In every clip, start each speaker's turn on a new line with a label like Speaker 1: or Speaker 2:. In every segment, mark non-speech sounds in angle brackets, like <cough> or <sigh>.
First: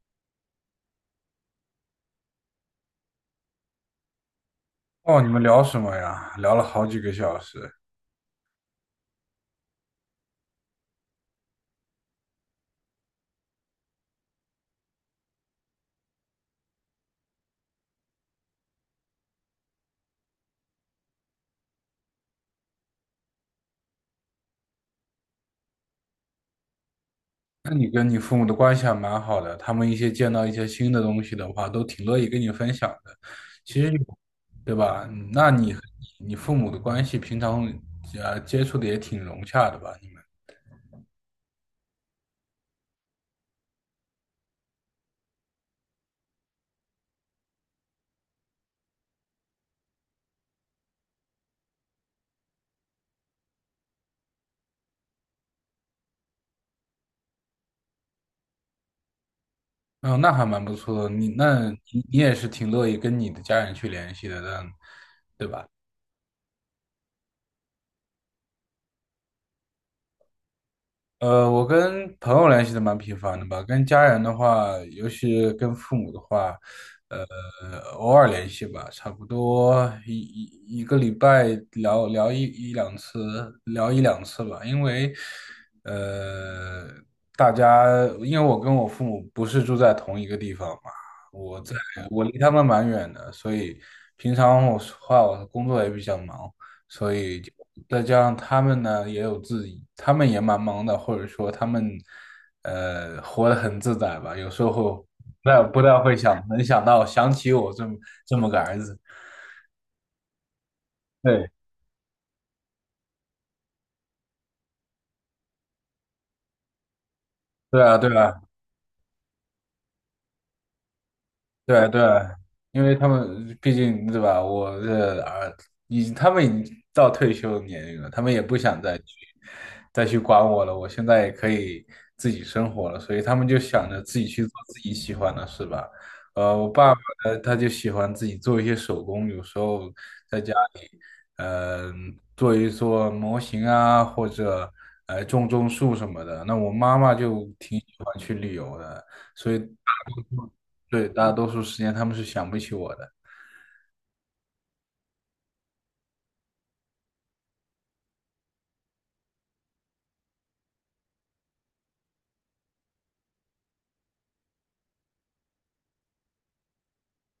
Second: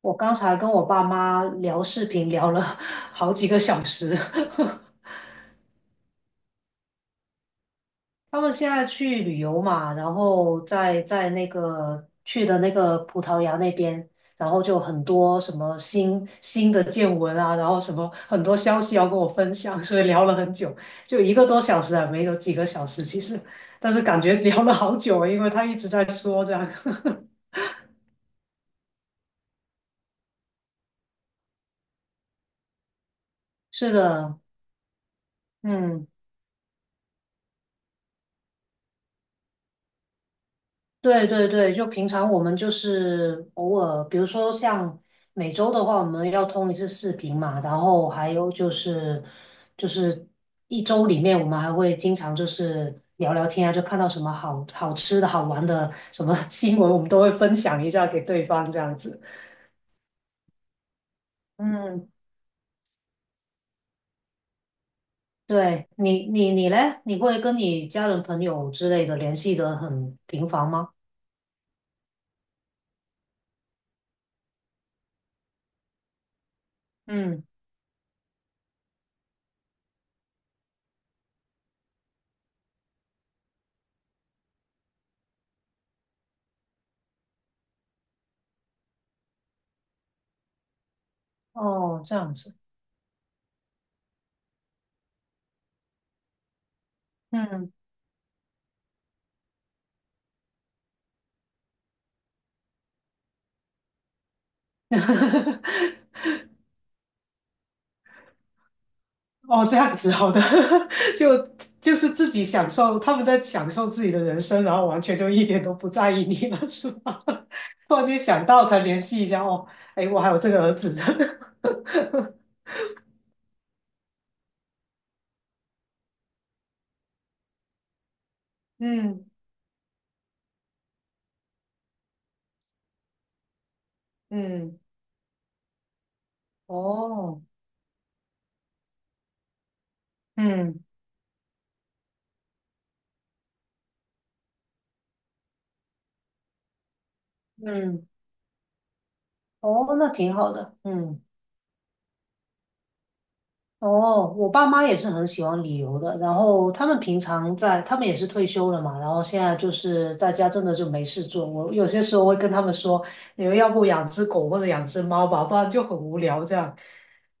Speaker 1: 我刚才跟我爸妈聊视频，聊了 <laughs> 好几个小时。<laughs>
Speaker 2: 哦，你们聊什么呀？聊了好几个小时。
Speaker 1: 他们现在去旅游嘛，然后在那个去的那个葡萄牙那边，然后就很多什么新的见闻啊，然后什么很多消息要跟我分享，所以聊了很久，就一个多小时啊，没有几个小时其实，但是感觉聊了好久，因为他一直在说这样。<laughs>
Speaker 2: 那你跟你父母的关系还蛮好的，他们一些见到一些新的东西的话，都挺乐意跟你分享的。其
Speaker 1: 是
Speaker 2: 实有，
Speaker 1: 的。
Speaker 2: 对吧？嗯，那你和
Speaker 1: 嗯。
Speaker 2: 你父母的关系平常接触的也挺融洽的吧？你们，
Speaker 1: 对对对，就平常我们就是偶尔，比如说像每周的话，我们要通一次视频嘛，然后还有就是一周里面，我们还会经常就是聊聊天啊，就看到什么好好吃的好玩的什么 <laughs> 新闻，我们都会分享一下给对方这样子。
Speaker 2: 嗯、那还蛮不错的。你那你
Speaker 1: 嗯。
Speaker 2: 你也是挺乐意跟你的家人去联系的，但
Speaker 1: 对你你嘞，你会跟你家人朋友之类的联系的很频繁吗？
Speaker 2: 我跟朋友联系的蛮频繁的吧，跟家人的话，尤其跟父母的话，呃，
Speaker 1: 嗯。
Speaker 2: 偶尔联系吧，差不多一个礼拜聊聊一两次，聊一两次吧，因为，呃，大家因为我跟我父母不是住在同一个地方嘛，我在
Speaker 1: 哦，这
Speaker 2: 我
Speaker 1: 样
Speaker 2: 离他
Speaker 1: 子。
Speaker 2: 们蛮远的，所以平常我说话我工作也比较忙。所以就
Speaker 1: 嗯。
Speaker 2: 再加上他们呢，也有自己，他们也蛮忙的，或者说他们活得很自在吧。有时候那不太
Speaker 1: <laughs>
Speaker 2: 会想，能想起我这么个儿子。
Speaker 1: 哦，这样子好的。<laughs> 就
Speaker 2: 对，
Speaker 1: 就是自己享受，他们在享受自己的人生，然后完全就一点都不在意你了，是吧？
Speaker 2: 对
Speaker 1: <laughs>
Speaker 2: 啊，
Speaker 1: 突然
Speaker 2: 对
Speaker 1: 间
Speaker 2: 啊，
Speaker 1: 想到才联系一下，哦，哎，我还有这个儿子。
Speaker 2: 对对，因为他们毕竟对吧，我的儿，他们已经到退休年龄了，他们也不
Speaker 1: <laughs>
Speaker 2: 想再去
Speaker 1: 嗯
Speaker 2: 再去管我了。我现在也可以自己生活了，所以他们就想着自己去做
Speaker 1: 嗯。
Speaker 2: 自己喜欢的事吧。我爸爸呢，
Speaker 1: 哦。
Speaker 2: 他就喜欢自己做一些手工，有时候在家里，
Speaker 1: 嗯
Speaker 2: 呃，做一做模型啊，或者种种树什么的。那我妈妈就挺喜
Speaker 1: 嗯。嗯。
Speaker 2: 欢去旅游的。所以。
Speaker 1: 哦，那挺好的。
Speaker 2: 对，
Speaker 1: 嗯。
Speaker 2: 大多数时间他们是想不起我的。
Speaker 1: 哦，我爸妈也是很喜欢旅游的，然后他们平常在，他们也是退休了嘛，然后现在就是在家真的就没事做。我有些时候会跟他们说，你们要不养只狗或者养只猫吧，不然就很无聊这样。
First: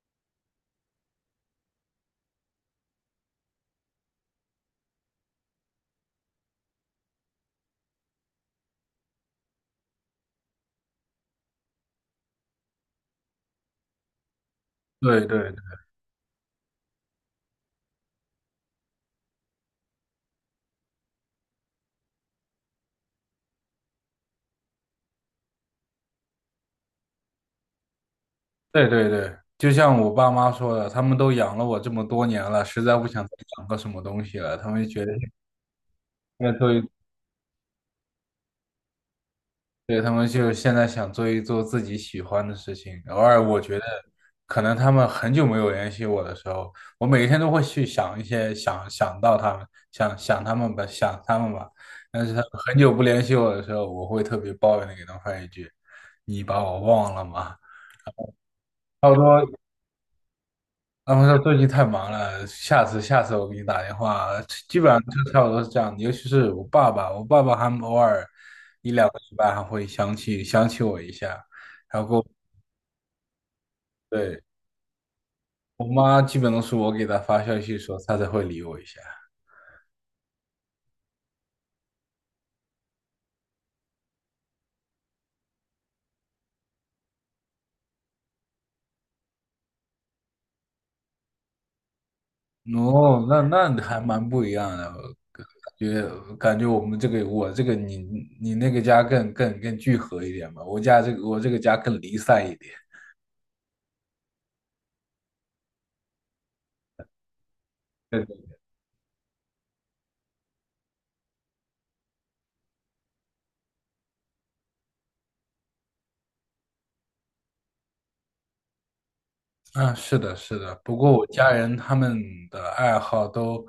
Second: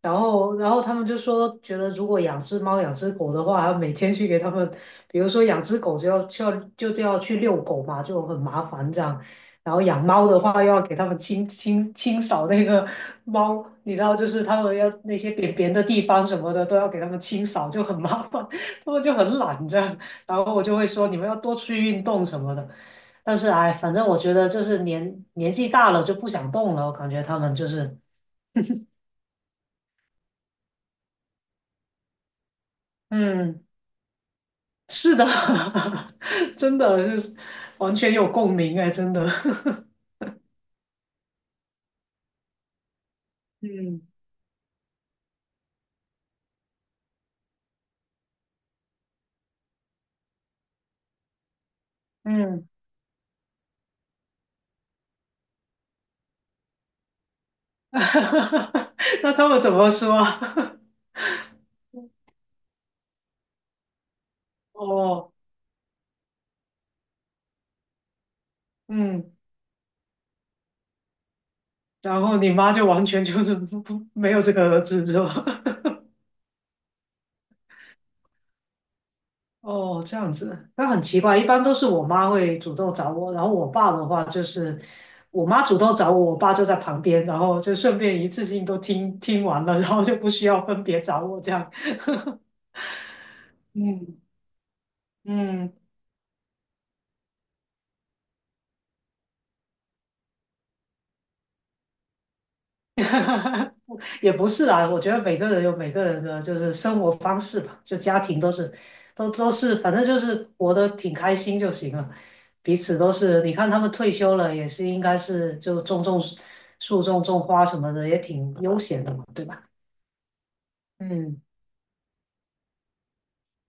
Speaker 1: 然后他们就说，觉得如果养只猫、养只狗的话，每天去给他们，比如说养只狗就要去遛狗嘛，就很麻烦这样。然后养猫的话，又要给它们清扫那个猫，你知道，就是它们要那
Speaker 2: 对
Speaker 1: 些
Speaker 2: 对
Speaker 1: 便便的地方什么的，都要给它们清扫，就很麻烦，<laughs> 它们就很懒这样。然后我就会说，你们要多出去运动什么的。但是哎，反正我觉得就是年纪大了就不想动了，我感觉他们就是，
Speaker 2: 对对对，就像我爸妈说的，他们都养了我这么多年了，实在不想再
Speaker 1: 嗯。
Speaker 2: 养个什么东西了，他们就觉得
Speaker 1: 是的。
Speaker 2: 要
Speaker 1: <laughs>
Speaker 2: 做
Speaker 1: 真
Speaker 2: 一，
Speaker 1: 的就是完全有共鸣哎，真的。
Speaker 2: 对，他们就现在想做一做自己喜欢的事情。偶尔我
Speaker 1: <laughs>
Speaker 2: 觉得，
Speaker 1: 嗯
Speaker 2: 可能他们很久没有联系我的时候，我每天都会去想一些，想想到他们，想想他们吧，想他们吧。但是他们
Speaker 1: 嗯。
Speaker 2: 很久不联系我的时候，我会特别抱怨的给他们发一句："你把我忘了吗？"差不
Speaker 1: <laughs> 那他们
Speaker 2: 多
Speaker 1: 怎么说啊？ <laughs>
Speaker 2: 他们说最近太忙了，下次下次我给你打电话。基本上就
Speaker 1: 哦。
Speaker 2: 差不多是这样的，尤其是我爸爸，我爸爸还偶尔一两个
Speaker 1: 嗯。
Speaker 2: 礼拜还会想起我一下，然
Speaker 1: 然
Speaker 2: 后，
Speaker 1: 后你妈就完全就是不没有
Speaker 2: 对，
Speaker 1: 这个儿子是吧？<laughs>
Speaker 2: 我妈基本都是我给她发消息的时候，她才会理我一下。
Speaker 1: 哦，这样子，那很奇怪，一般都是我妈会主动找我，然后我爸的话就是我妈主动找我，我爸就在旁边，然后就顺便一次性都听听完了，然后就不需要分别找我这样。<laughs>
Speaker 2: 哦，那还
Speaker 1: 嗯
Speaker 2: 蛮不一样的，感
Speaker 1: 嗯。
Speaker 2: 觉感觉我们这个我这个你那个家更聚合一点吧，我这个家更离散一点。
Speaker 1: <laughs> 哈哈，也不是啦，我觉得每个人有每个人的就是生活方式吧，就家庭都是，都是，反正就是活得挺开心就行了，彼此都是。你看他们退休了，也是应该是就种种树、种种花什么的，也挺悠闲的嘛，对吧？
Speaker 2: 嗯，是的，是的。不过我
Speaker 1: 嗯。
Speaker 2: 家人他们的爱好都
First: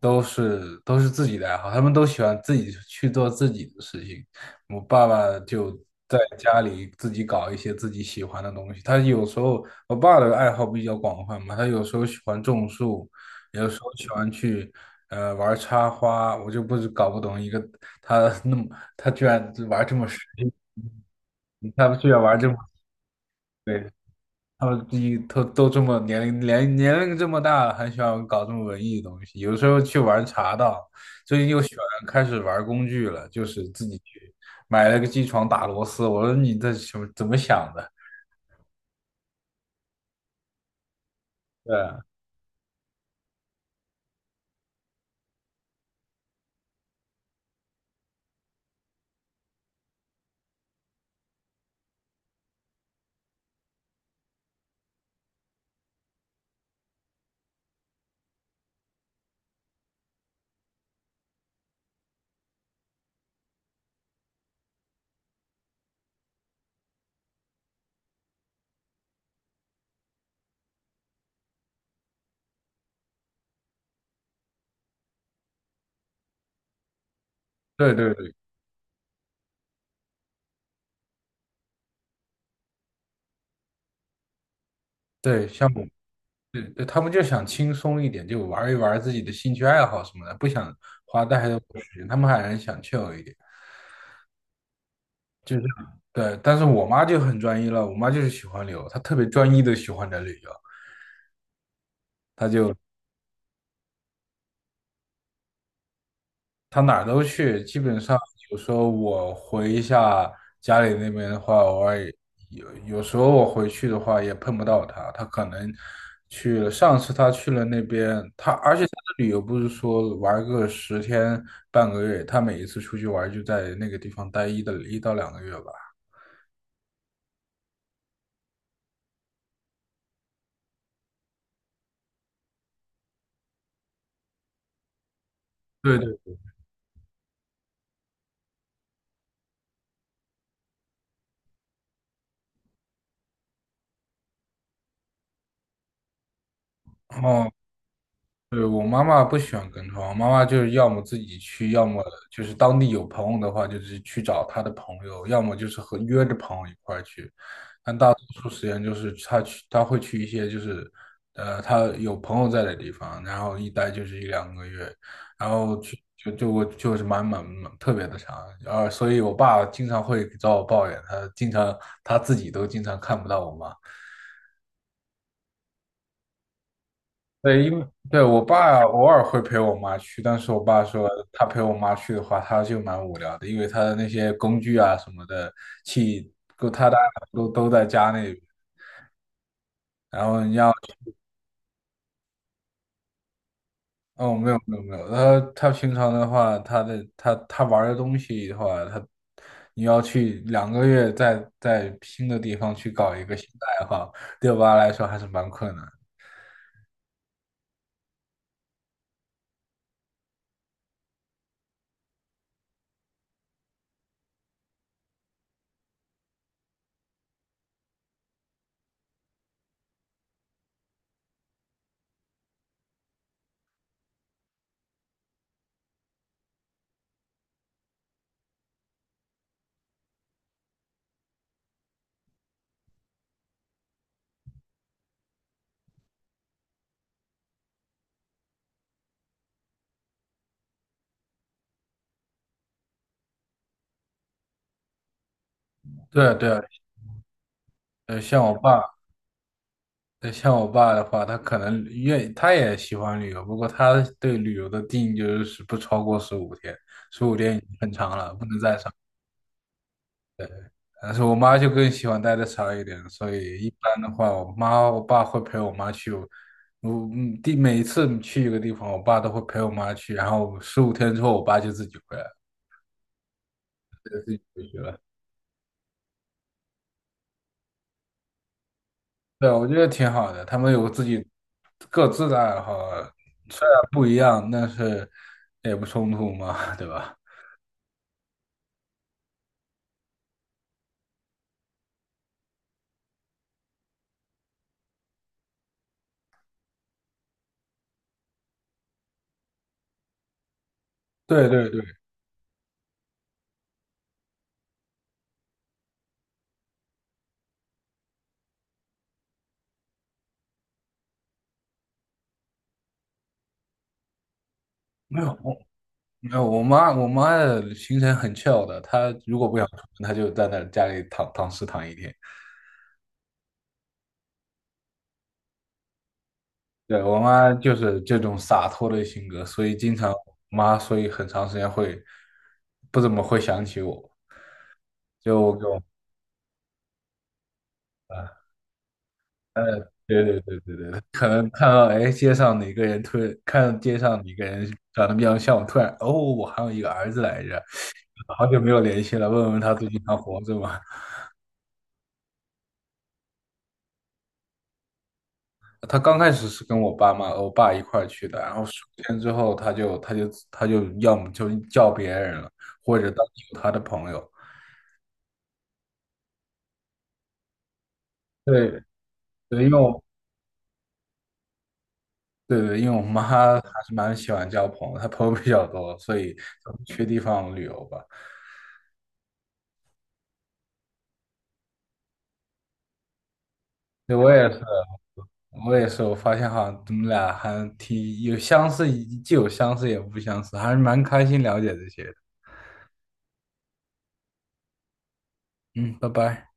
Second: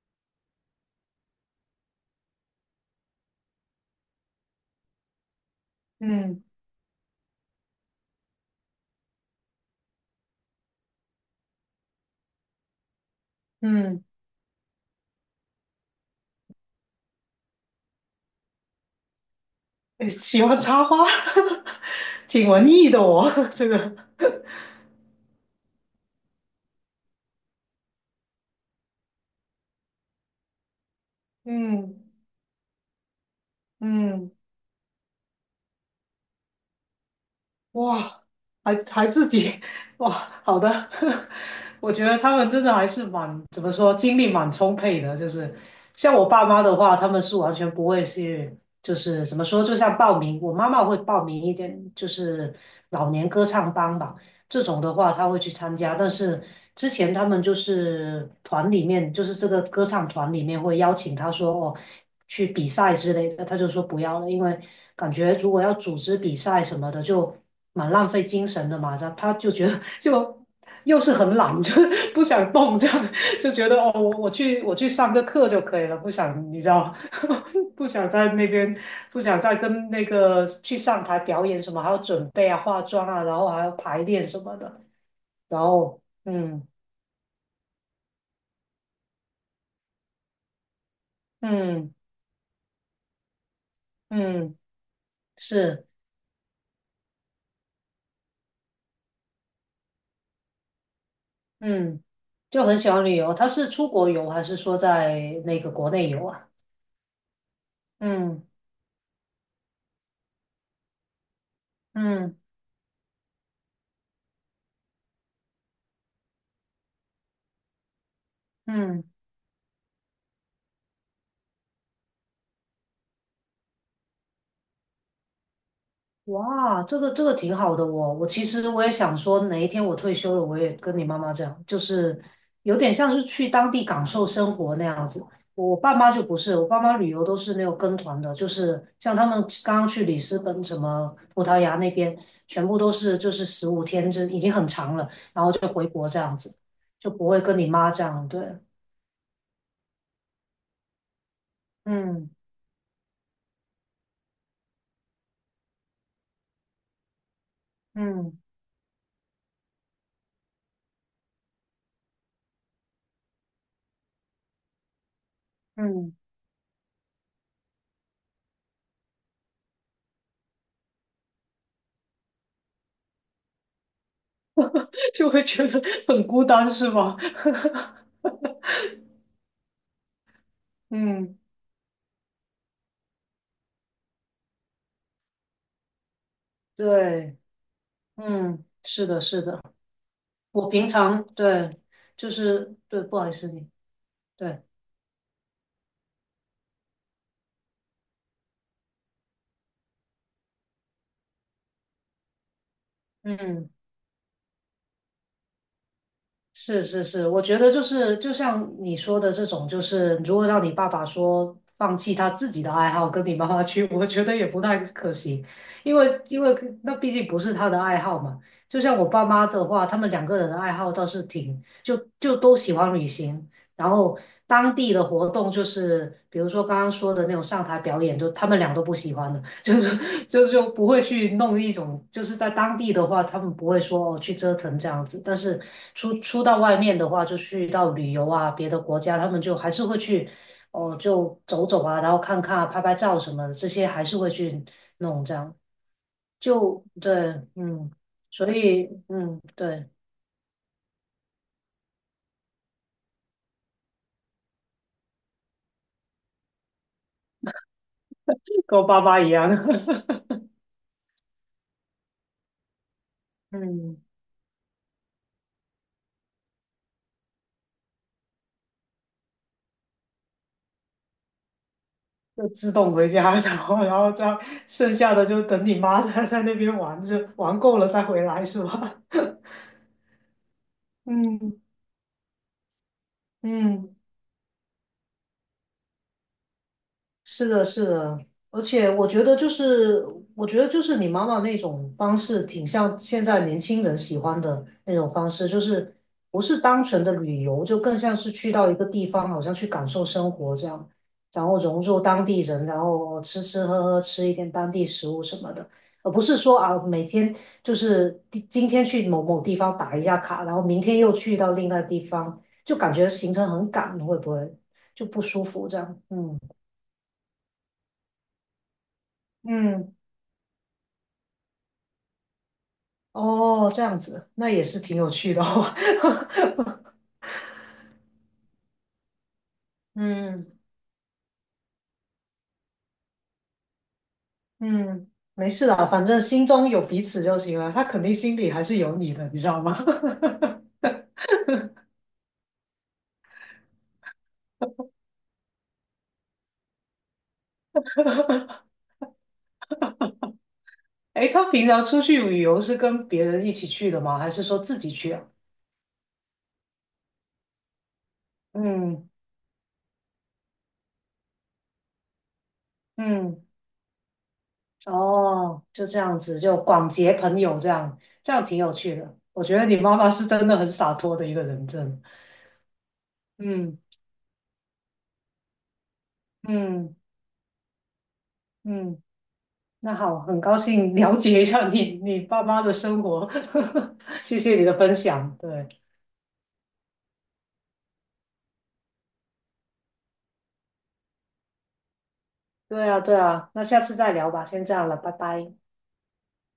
Speaker 2: 都是都是自己的爱好，他们都喜欢自己去做自己的事情。我爸爸就在
Speaker 1: 嗯。
Speaker 2: 家里自己搞一些自己喜欢的东西。他有时候，我爸的爱好比较广泛嘛，他有时候喜欢种树，有时候
Speaker 1: 嗯。
Speaker 2: 喜欢去玩插花。我就不是搞不懂一个他 <laughs> 那么他居然玩这么
Speaker 1: 诶
Speaker 2: 深，
Speaker 1: 喜欢插花，
Speaker 2: 他居然
Speaker 1: <laughs>
Speaker 2: 玩这
Speaker 1: 挺
Speaker 2: 么
Speaker 1: 文艺的我 <laughs> 这
Speaker 2: 对。
Speaker 1: 个。
Speaker 2: 他们都这么年龄这么大了，还喜欢搞这么文艺的东西。有时候去玩茶道，最近又喜欢
Speaker 1: 嗯
Speaker 2: 开始玩工具了，就是自己
Speaker 1: 嗯。
Speaker 2: 去买了个机床打螺丝。我说你这什么怎么想的？
Speaker 1: 哇，还还自己，哇，好的。<laughs> 我觉得他们真的还是蛮，怎么说，精力蛮充沛的。就是像我爸妈的话，他们是完全不会去，就是怎么说，就像报名，我妈妈会报名一点，就是老年歌唱班吧。这种的话他会去参加。但是之前他们就是团里面，就是这个歌唱团里面会邀请他说哦去比赛之类的，他就说不要了，因为感觉如果要组织比赛什么的，就蛮浪费精神的嘛。他就觉得 <laughs> 就又是很懒，就不想动这样。就觉得哦，我去上个课就可以了，不想你知道，<laughs> 不
Speaker 2: 对
Speaker 1: 想
Speaker 2: 对
Speaker 1: 在
Speaker 2: 对
Speaker 1: 那边，不想再跟那个去上台表演什么，还要准备啊、化妆啊，然后还要排练什么的，
Speaker 2: 对，
Speaker 1: 然后
Speaker 2: 对
Speaker 1: 嗯。
Speaker 2: 对，他们就想轻松一点，就玩一玩自己的兴趣爱好什么的，不想花太多
Speaker 1: 嗯。
Speaker 2: 时间。他们还是想 c h 一点，
Speaker 1: 嗯。
Speaker 2: 就是
Speaker 1: 是。
Speaker 2: 对。但是我妈就很专一了，我妈就是喜欢旅游，她特别专一的喜欢着旅游，
Speaker 1: 嗯。
Speaker 2: 她
Speaker 1: 就
Speaker 2: 就。
Speaker 1: 很喜欢旅游。他是出国游还是说在那个国内游啊？
Speaker 2: 他哪儿都去，基本上
Speaker 1: 嗯。
Speaker 2: 有时候我回一下家里那边的话，偶尔也
Speaker 1: 嗯。
Speaker 2: 有时候我回去的话也碰不到他，他可能去了。上次他去了那边，他而且他
Speaker 1: 嗯。
Speaker 2: 的旅游不是说玩个十天半个月，他每一次出去玩就在那个地方待一到两个月吧。
Speaker 1: 哇，这个挺好的哦。我其实我也想说，哪一天我退休了，我也跟你妈妈这样，就是有点像是去当地感受生活那样子。我爸
Speaker 2: 对
Speaker 1: 妈
Speaker 2: 对，
Speaker 1: 就不是，我爸妈旅游都是那种跟团的，就是像他们刚刚去里斯本、什么葡萄牙那边，全部都是就是十五天，这已经很长了，然后就回国这样子，就不会
Speaker 2: 哦，
Speaker 1: 跟你妈这样。对。
Speaker 2: 对，我妈妈不喜欢跟团，我妈妈就是要么自己去，要么
Speaker 1: 嗯。
Speaker 2: 就是当地有朋友的话，就是去找她的朋友，要么就是和约着朋友一块儿去。但大多
Speaker 1: 嗯。
Speaker 2: 数时间就是她去，她会去一些就是，她有朋友在的地方，然后一待就是一两个月，然后去
Speaker 1: 嗯。
Speaker 2: 就就我就是蛮特别的长，然后所以我爸经常会找我抱怨，他自己都经常看不到我妈。
Speaker 1: <laughs> 就会觉得很孤单，是吗？
Speaker 2: 对，因为，对，我爸偶尔会陪我妈去，但是我爸
Speaker 1: <laughs>
Speaker 2: 说
Speaker 1: 嗯，
Speaker 2: 他陪我妈去的话，他就蛮无聊的，因为他的那些工具啊什么的器都他大
Speaker 1: 对。
Speaker 2: 都在家那边，
Speaker 1: 嗯，是的，是的。
Speaker 2: 然后你
Speaker 1: 我
Speaker 2: 要
Speaker 1: 平常对，就是对，不好意思你，
Speaker 2: 哦，没有
Speaker 1: 对。
Speaker 2: 没有没有，他平常的话，他玩的东西的话，你要去两个月在新的地方去搞一个新的
Speaker 1: 嗯，
Speaker 2: 爱好，对我爸来说还是蛮困难的。
Speaker 1: 是是是，我觉得就是就像你说的这种，就是如果让你爸爸说放弃他自己的爱好跟你妈妈去，<laughs> 我觉得也不太可行，因为那毕竟不是他的爱好嘛。就像我爸妈的话，他们两个人的爱好倒是挺，就就都喜欢旅行，然后当地的活动就是，比如说刚刚说的那种上台表演，就他们俩都不喜欢的。就是就不会去弄一种，就是在当地的话，他们不会说哦去折腾这样子，但是出到外面的话，就去到旅游啊，别的国家，他们就还是会去哦就走走啊，然后看看啊拍拍照什么的，这些还是会去弄这样。
Speaker 2: 对对，
Speaker 1: 就对。嗯。
Speaker 2: 像
Speaker 1: 所
Speaker 2: 我
Speaker 1: 以
Speaker 2: 爸。
Speaker 1: 嗯。对，
Speaker 2: 对，像我爸的话，他可能他也喜欢旅游，不过他对旅游的定义就是不超过十五天，十五天已经很长了，不能再
Speaker 1: 跟我
Speaker 2: 长。
Speaker 1: 爸妈一样。
Speaker 2: 但是我妈就更喜欢待的长一点，所
Speaker 1: <laughs>
Speaker 2: 以一般
Speaker 1: 嗯，
Speaker 2: 的话，我爸会陪我妈去，我每一次去一个地方，我爸都会陪我妈去，然后十五天之后，我爸就自己回来了。
Speaker 1: 就自动回家，<laughs> 然后这样剩下的就等你妈在 <laughs> 在那边玩，就玩够了再回来是吧？<laughs>
Speaker 2: 对，我觉得挺好的，他们有自己
Speaker 1: 嗯
Speaker 2: 各自的爱好，虽然
Speaker 1: 嗯，
Speaker 2: 不一样，但是也不冲突嘛，对吧？
Speaker 1: 是的，是的。而且我觉得就是，我觉得就是你妈妈那种方式，挺像现在年轻人喜欢的那种方式，就是不是单纯的旅游，就更像是去到一个地方，好像去感受生活这样，
Speaker 2: <laughs>
Speaker 1: 然
Speaker 2: 对
Speaker 1: 后
Speaker 2: 对
Speaker 1: 融入
Speaker 2: 对。
Speaker 1: 当地人，然后吃吃喝喝，吃一点当地食物什么的，而不是说啊每天就是今天去某某地方打一下卡，然后明天又去到另外地方，就感觉行程很赶，会不会就
Speaker 2: 没
Speaker 1: 不
Speaker 2: 有，
Speaker 1: 舒
Speaker 2: 我
Speaker 1: 服这样？
Speaker 2: 没
Speaker 1: 嗯。
Speaker 2: 有，我妈的行程很 c 的，她如果不想出
Speaker 1: 嗯。
Speaker 2: 门，她就在那家里躺尸躺一天。
Speaker 1: 哦，这样子，那也是挺有趣的哦。<laughs>
Speaker 2: 对，我妈就是这种洒脱的性格，所以经常我
Speaker 1: 嗯
Speaker 2: 妈，所以很长时间会不怎么会想起我。
Speaker 1: 嗯，
Speaker 2: 就
Speaker 1: 没
Speaker 2: 我
Speaker 1: 事
Speaker 2: 跟我
Speaker 1: 啦，反正心中有彼此就行了。他肯定心
Speaker 2: 啊，
Speaker 1: 里还是有你的，你知道
Speaker 2: 呃，
Speaker 1: 吗？<laughs>
Speaker 2: 对对对对对，可能看到哎街上哪个人突然看到街上哪个人长得比较像我，突然哦，我还有一个儿子来着，好久没有联系了，问问他最近还活着吗？
Speaker 1: 诶，他平常出去旅游是跟别人一起去的吗？还是说自己去啊？
Speaker 2: 他刚开始是跟我爸妈、我爸一块儿去的，然后十
Speaker 1: 嗯。
Speaker 2: 天之后他就要么就叫别人了，或者当地
Speaker 1: 嗯。
Speaker 2: 有他的朋友。
Speaker 1: 哦，就这样子，就广结朋友，这样挺
Speaker 2: 对
Speaker 1: 有趣的。我觉得
Speaker 2: 对，因
Speaker 1: 你
Speaker 2: 为
Speaker 1: 妈
Speaker 2: 我
Speaker 1: 妈是真的很洒脱的一个人，真的。
Speaker 2: 对对，因为我妈还
Speaker 1: 嗯。
Speaker 2: 是蛮喜欢交朋友，她朋友比较多，所以
Speaker 1: 嗯。
Speaker 2: 去地方旅游吧。
Speaker 1: 嗯。那好，很高兴了解一下你 <laughs> 你爸妈的生活，
Speaker 2: 对，
Speaker 1: <laughs>
Speaker 2: 我
Speaker 1: 谢
Speaker 2: 也
Speaker 1: 谢
Speaker 2: 是，
Speaker 1: 你的分享。对，
Speaker 2: 我也是，我发现好像我们俩还挺有相似，既有相似也不相似，还是蛮开心了解这些的。
Speaker 1: 对啊，对啊，那下次再聊吧，先这样了，拜拜。
Speaker 2: 嗯，拜拜。